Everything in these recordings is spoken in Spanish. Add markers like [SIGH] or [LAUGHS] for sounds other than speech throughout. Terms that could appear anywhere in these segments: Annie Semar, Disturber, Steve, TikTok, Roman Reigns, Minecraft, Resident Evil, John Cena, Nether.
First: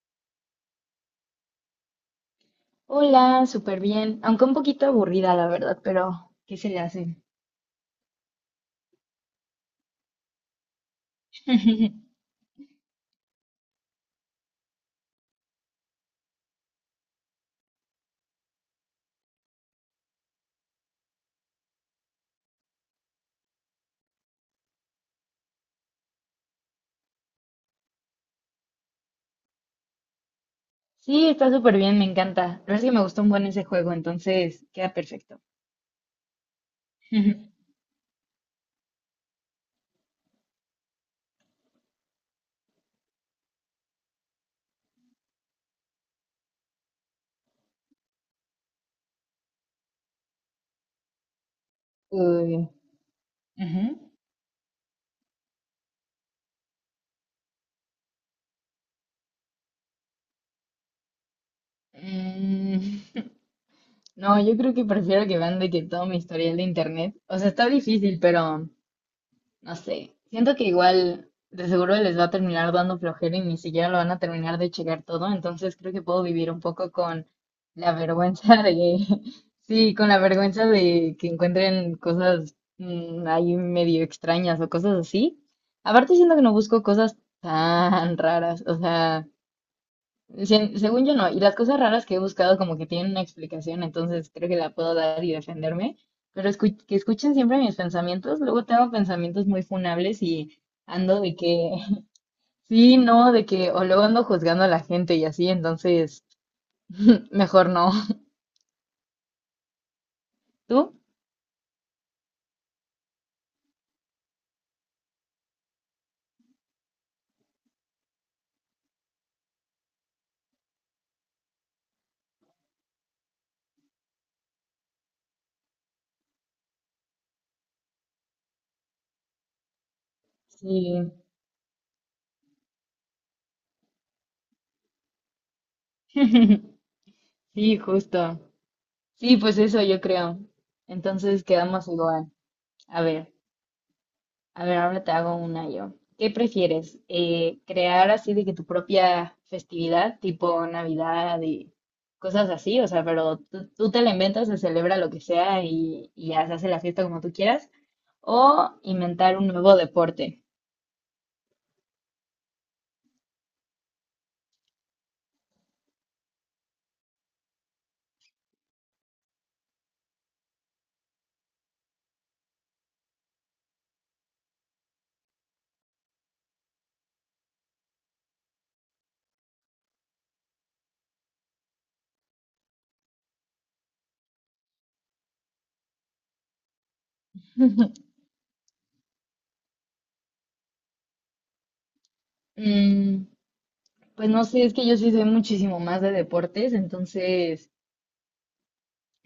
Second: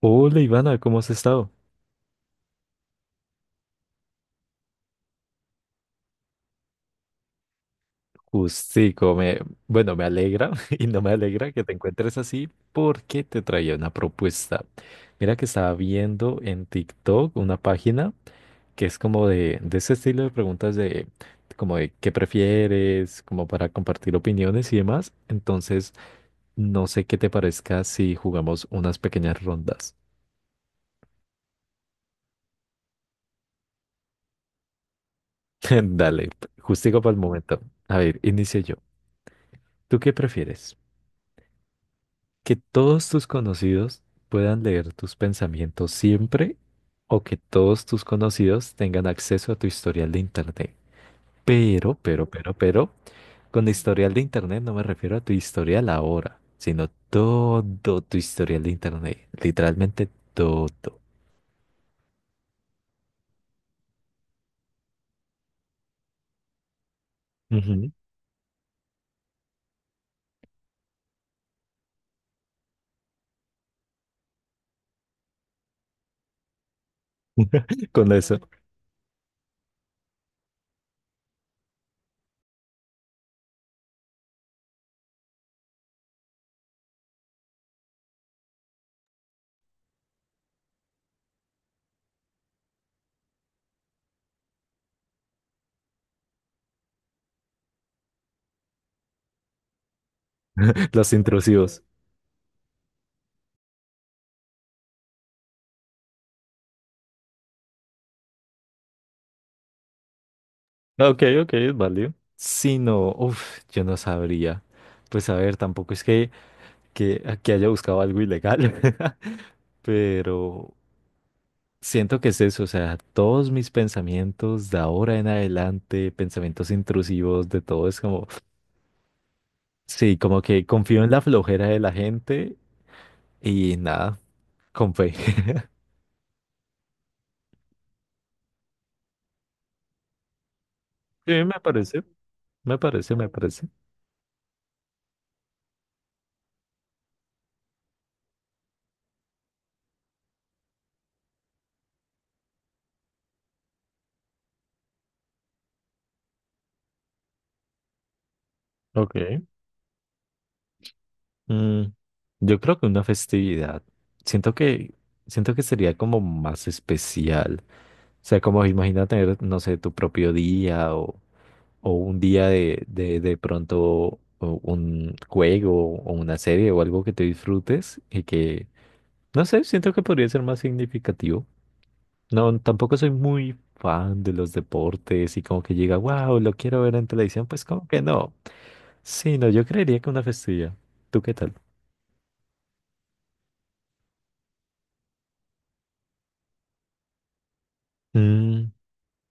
Hola Ivana, ¿cómo has estado? Hola, súper bien, aunque un poquito aburrida, la verdad, pero ¿qué se le hace? Justico, bueno, me alegra [LAUGHS] y no me alegra que te [LAUGHS] encuentres así porque te traía una propuesta. Mira que estaba viendo en TikTok una página que es como de ese estilo de preguntas de como de qué prefieres, como para compartir opiniones y demás. Entonces, no sé qué te parezca si jugamos unas pequeñas rondas. Sí, está súper bien, me encanta. La verdad es que me gustó un buen ese juego, entonces queda perfecto. [LAUGHS] Dale, justico para el momento. [LAUGHS] A ver, inicio yo. ¿Tú qué prefieres? Que todos tus conocidos puedan leer tus pensamientos siempre o que todos tus conocidos tengan acceso a tu historial de internet. Pero, pero, pero, Uy, pero, con ujú. historial de internet no me refiero a tu historial ahora, sino todo tu historial de internet. Literalmente todo. mm, no, yo creo que prefiero que vean de que todo mi historial de internet. O sea, está Ujú. difícil, pero no sé, siento que igual de seguro les va a terminar dando flojera y ni siquiera lo van a terminar de checar todo, entonces creo que puedo vivir un poco con [LAUGHS] la Con eso, vergüenza de, [LAUGHS] sí, con la vergüenza de que encuentren cosas ahí medio extrañas o cosas así. Aparte siento que no busco cosas tan raras, o sea, según yo no, y las cosas raras que he buscado como que tienen una explicación, entonces creo que la puedo dar y defenderme, pero que escuchen siempre mis pensamientos, luego tengo pensamientos muy funables y los ando de que, intrusivos. [LAUGHS] sí, no, de que, o luego ando juzgando a la gente y así, entonces [LAUGHS] mejor no. ¿Tú? Ok, ok, es válido. Si no, uff, yo no sabría. Pues a ver, tampoco es que haya buscado algo ilegal. [LAUGHS] Pero siento que es eso, o sea, todos mis pensamientos de ahora en adelante, pensamientos intrusivos, de todo, es como, sí, como que confío en Sí, la flojera de la gente y nada, con fe. [LAUGHS] [LAUGHS] sí, justo. Sí, pues eso yo creo. Sí, Entonces me quedamos parece, igual. me A parece, me ver. parece. A ver, ahora te hago una yo. ¿Qué prefieres? ¿Crear así de que tu propia festividad, tipo Navidad y cosas así? O sea, pero tú te la inventas, se celebra lo que sea y ya se hace la fiesta como tú quieras. ¿O inventar Ok. un nuevo deporte? Mm, yo creo que una festividad, siento siento que sería como más especial. O sea, como imagina tener, no sé, tu propio día o un día de pronto o un juego o una serie o algo que te disfrutes y que, no sé, siento que podría ser más significativo. No, tampoco soy muy fan de los deportes y como que llega, wow, lo quiero ver en televisión, pues como que no. Sí, no, yo creería que una festividad. ¿Tú qué tal? Mm, pues no sé, es que yo sí soy muchísimo más de deportes, entonces Mm,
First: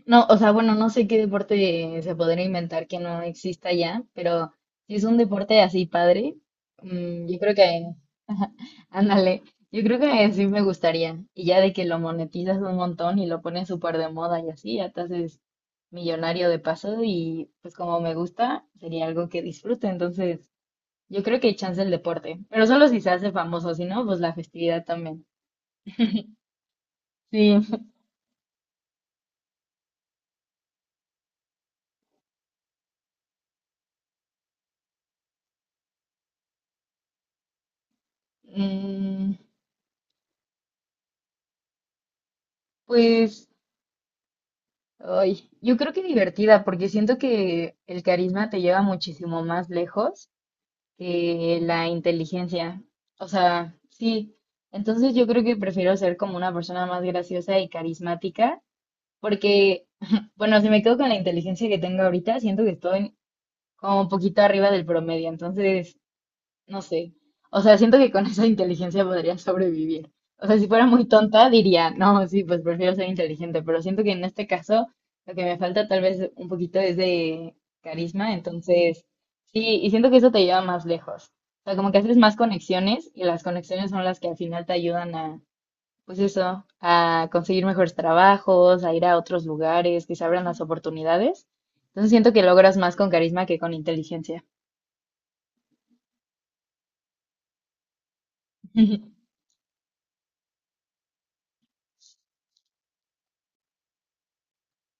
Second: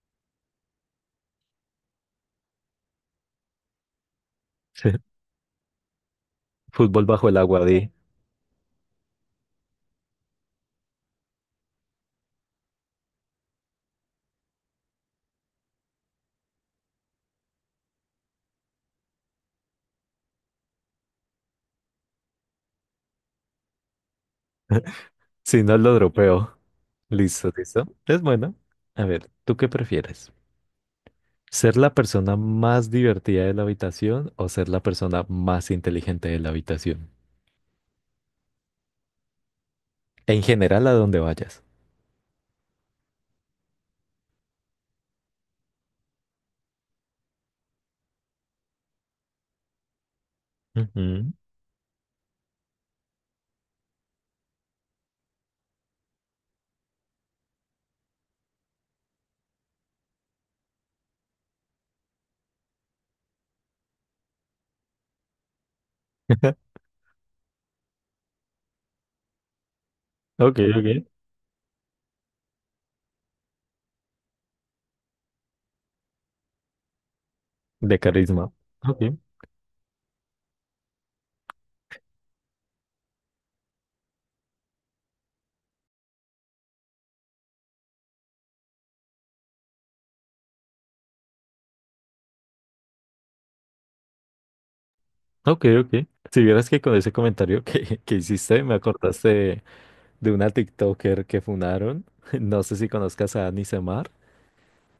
no, o sea, bueno, no sé qué deporte se podría inventar que no exista ya, pero [LAUGHS] sí, si es un deporte así padre, fútbol bajo el yo creo agua, que, di. [LAUGHS] [LAUGHS] ándale, yo creo que sí me gustaría. Y ya de que lo monetizas un montón y lo pones súper de moda y así, ya te haces millonario de paso y pues como me gusta, sería algo que disfrute. Entonces, yo creo que hay chance el deporte, pero solo si se hace famoso, si no, pues la festividad también. Si no lo dropeo. [LAUGHS] Listo, Sí. listo. [LAUGHS] Es bueno. A ver, ¿tú qué prefieres? ¿Ser la persona más divertida de la habitación o ser la persona más inteligente de la habitación? Mm, En general, a donde vayas. pues... Ay, yo creo que divertida, porque siento que el carisma te lleva muchísimo más lejos Ujú. que la inteligencia. O sea, sí. Entonces yo creo que prefiero ser como una persona más graciosa y carismática, porque, [LAUGHS] bueno, si me quedo con la inteligencia que tengo ahorita, siento que estoy como un poquito arriba del promedio. Entonces, [LAUGHS] no sé. O sea, siento que con [LAUGHS] esa inteligencia podría sobrevivir. O Ok, sea, si fuera ok. muy tonta, diría, no, sí, pues prefiero ser inteligente, pero siento que en este caso lo que me falta tal vez un poquito es de De carisma, carisma. Ok, entonces, sí, y siento que eso te lleva más lejos. O sea, como que haces más conexiones y las conexiones son las que al final te ayudan a, pues eso, a conseguir mejores trabajos, a ir a otros lugares, que se abran las oportunidades. Entonces siento que logras más con carisma que con inteligencia. ok, ok. Si vieras que con ese comentario [LAUGHS] que hiciste me acordaste [LAUGHS] de una TikToker que funaron, [LAUGHS] no sé si conozcas a Annie Semar,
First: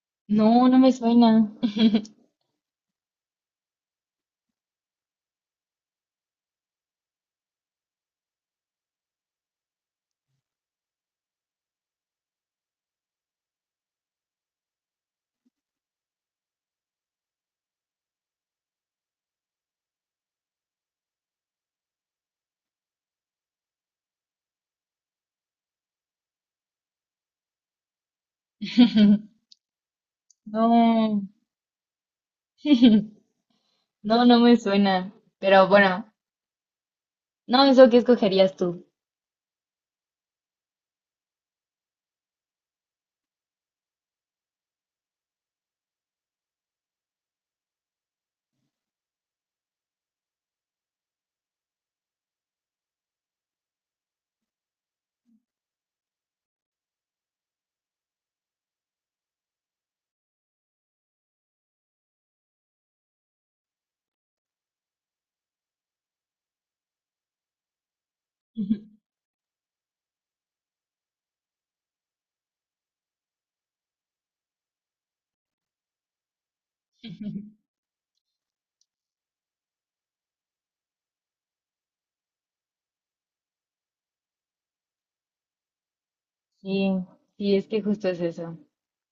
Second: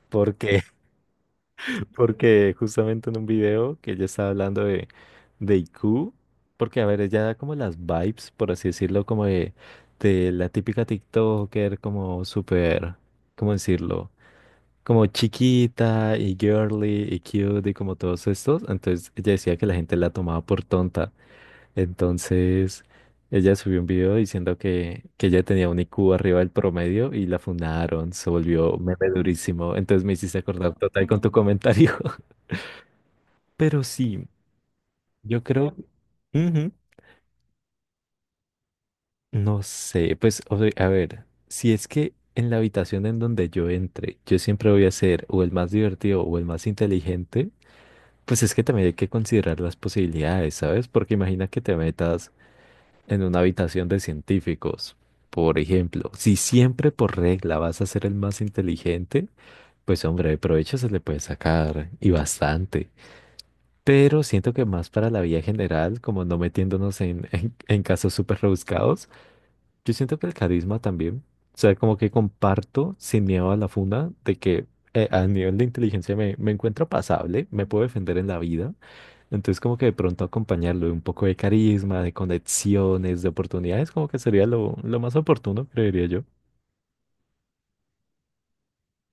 porque No, no me suena. porque justamente en un video que ella estaba hablando de IQ, porque a ver, ella da como las vibes, por así decirlo, como de la típica TikToker, como súper, ¿cómo decirlo? Como chiquita y girly y cute y como todos estos. Entonces ella decía que la gente la tomaba por tonta. Entonces ella subió un video diciendo que ella tenía un IQ arriba del promedio y la fundaron, se volvió meme [LAUGHS] durísimo. Entonces me hiciste acordar total con No, tu comentario. [LAUGHS] Pero no, sí, no me suena. yo Pero creo, bueno, ujú, no, eso que escogerías tú. no sé, pues o sea, a ver, si es que en la habitación en donde yo entre, yo siempre voy a ser o el más divertido o el más inteligente, pues es que también hay que considerar las posibilidades, ¿sabes? Porque imagina que te metas en una habitación de científicos, por ejemplo, si siempre por regla vas a ser el más inteligente, pues hombre, de provecho se le puede sacar y bastante. Pero siento que más para la vida general, como no metiéndonos en, [LAUGHS] en casos súper rebuscados, [LAUGHS] yo siento que el carisma también, o sea, como que comparto sin miedo a la funda de que a nivel de inteligencia me encuentro pasable, me puedo defender en la vida, entonces como que de pronto acompañarlo de un poco de carisma, de conexiones, de oportunidades, como que sería lo más oportuno, creería yo. Sí, sí, es que justo es eso.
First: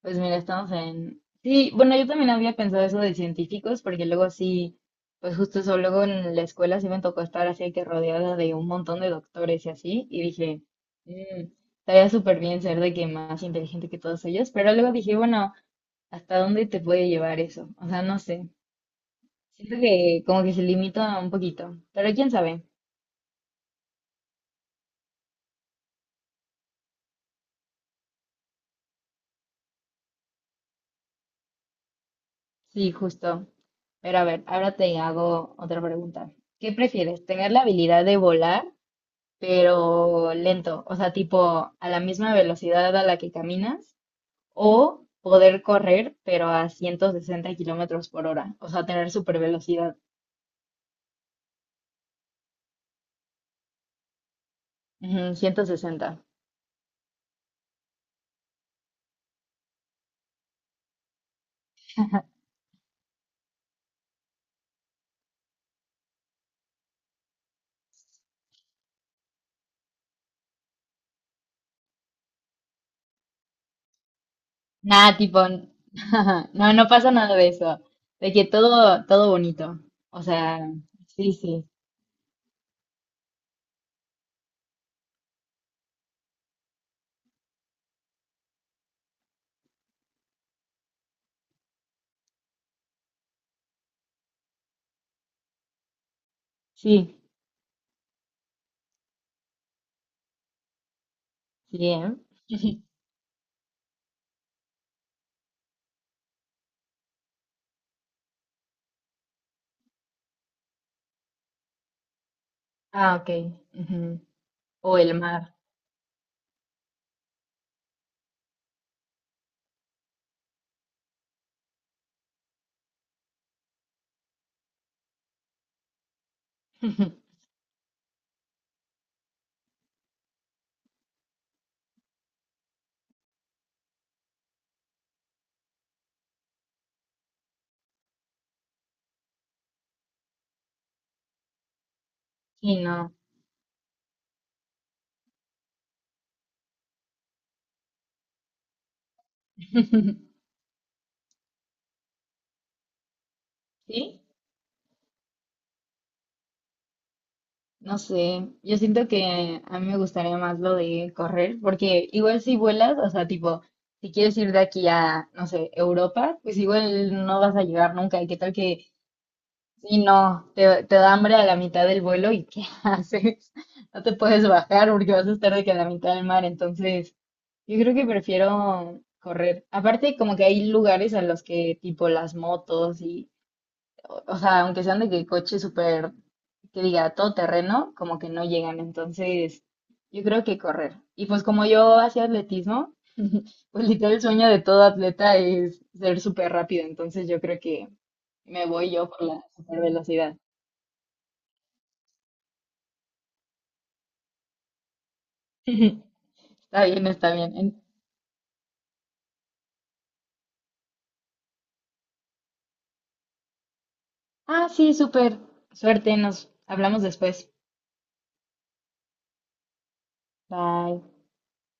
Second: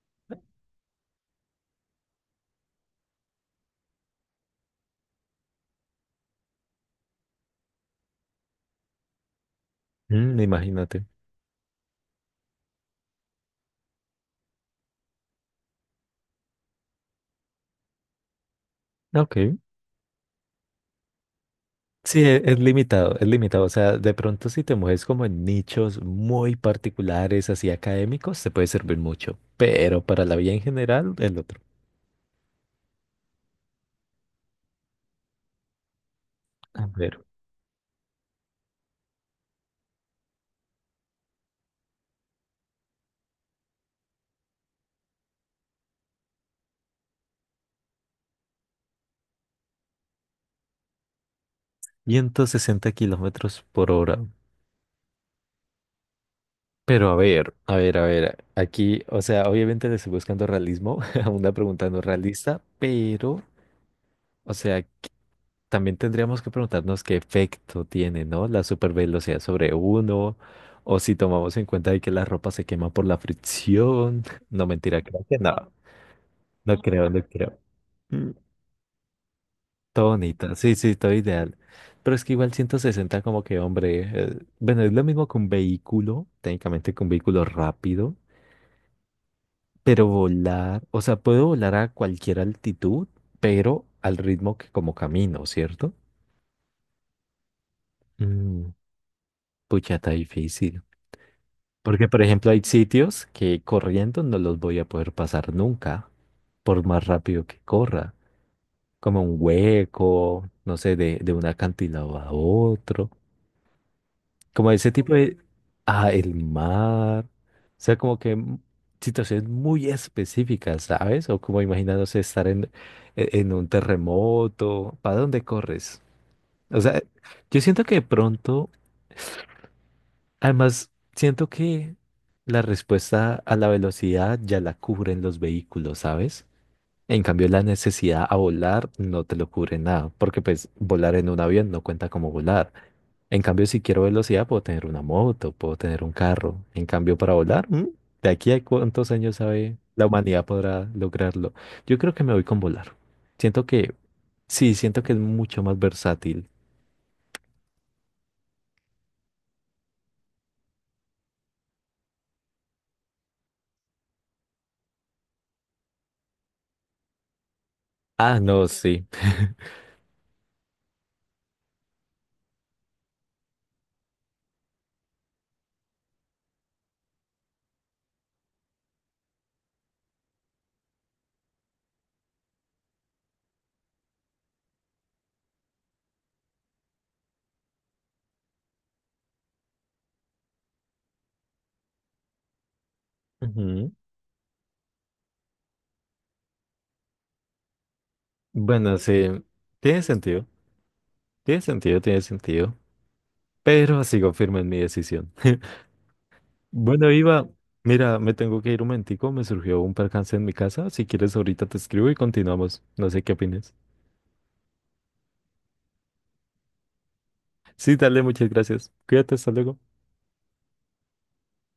Pues mira, estamos en... Sí, bueno, yo también había pensado eso de científicos, porque luego sí, pues justo eso, luego en la escuela sí me tocó estar así que rodeada de un montón de doctores y así, y Mm, dije, imagínate. "Mm, estaría súper bien ser de que más inteligente que todos ellos", pero luego dije, bueno, ¿hasta dónde te puede llevar eso? O sea, no sé. Ok. Siento que como que se limita un poquito, pero Sí, quién sabe. es limitado, es limitado. O sea, de pronto si te mueves como en nichos muy particulares, así académicos, te puede servir mucho. Pero para la vía en general, el otro. Sí, justo. Pero a ver, ahora te hago otra pregunta. ¿Qué A ver, prefieres? ¿Tener la habilidad de volar, pero lento? O sea, tipo a la misma velocidad a la que caminas, o poder correr, pero a 160 kilómetros por hora. O sea, tener super velocidad. 160 kilómetros por hora. 160. Pero a ver. Aquí, o sea, obviamente le estoy buscando realismo [LAUGHS] a una pregunta no realista, pero, o sea, también tendríamos que preguntarnos qué efecto tiene, ¿no? La supervelocidad sobre uno, o si tomamos en cuenta de que la ropa se quema por la fricción. [LAUGHS] No, mentira, Nada, creo que tipo, [LAUGHS] no. no, No no creo, pasa no nada de creo. eso. Mm, De que todo, todo bonito. todo O bonito, sea, sí, sí, todo sí, ideal. sí, Pero es que igual 160 como que, hombre, bueno, es lo mismo que un vehículo, técnicamente que un vehículo rápido, pero volar, o sea, puedo volar a cualquier altitud, pero al ritmo que como camino, ¿cierto? sí, Mm, pucha, está difícil. sí, Porque, ¿eh? por ejemplo, hay sitios que corriendo no los voy a poder pasar nunca, por más rápido que corra, como un hueco, no sé, de un acantilado a otro, Ah, ok, ujú. como ese O el tipo de... mar. Ah, el mar. O sea, como que situaciones muy específicas, ¿sabes? O como imaginándose estar en, en un terremoto, ¿para dónde corres? O sea, [LAUGHS] yo siento que de pronto... Además, siento que la respuesta a la velocidad ya la cubren los vehículos, ¿sabes? En cambio, la necesidad a volar no te lo cubre nada, porque pues volar en un avión no cuenta como volar. Sí, no. En cambio, si quiero velocidad, puedo tener una moto, puedo tener un carro. En cambio, para volar, ¿mm? ¿De aquí a cuántos años sabe la [LAUGHS] humanidad podrá lograrlo? Yo creo que me voy con volar. Siento que, Sí, sí, siento que es mucho más versátil. no sé. Yo siento que a mí me gustaría más lo de correr, porque igual si vuelas, o sea, tipo, si quieres ir de aquí a, no sé, Europa, pues igual no vas a llegar nunca. ¿Y qué Ah, tal no, que, sí. si no, te da hambre a la mitad del vuelo y qué [LAUGHS] haces? No te puedes bajar porque vas a estar de que a la mitad del mar. Entonces, yo creo que prefiero correr. Aparte, como que hay lugares a los que, tipo, las motos y o sea, aunque sean de que coche súper, que diga todo terreno, como que no llegan. Entonces, yo creo que correr. Y pues como yo hacía atletismo, pues Ujú. literal el sueño de todo atleta es ser súper rápido. Entonces, yo creo que me voy Bueno, yo por sí, la super tiene velocidad. sentido. Tiene sentido, tiene sentido. Pero sigo firme en mi decisión. [LAUGHS] [LAUGHS] Está bien, Bueno, está Iva, bien. En- mira, me tengo que ir un momentico. Me surgió un percance en mi casa. Si quieres, ahorita te escribo y continuamos. No sé qué opinas. Ah, sí, súper. Suerte, nos hablamos después. Sí, dale, muchas gracias. Cuídate, hasta luego. Bye.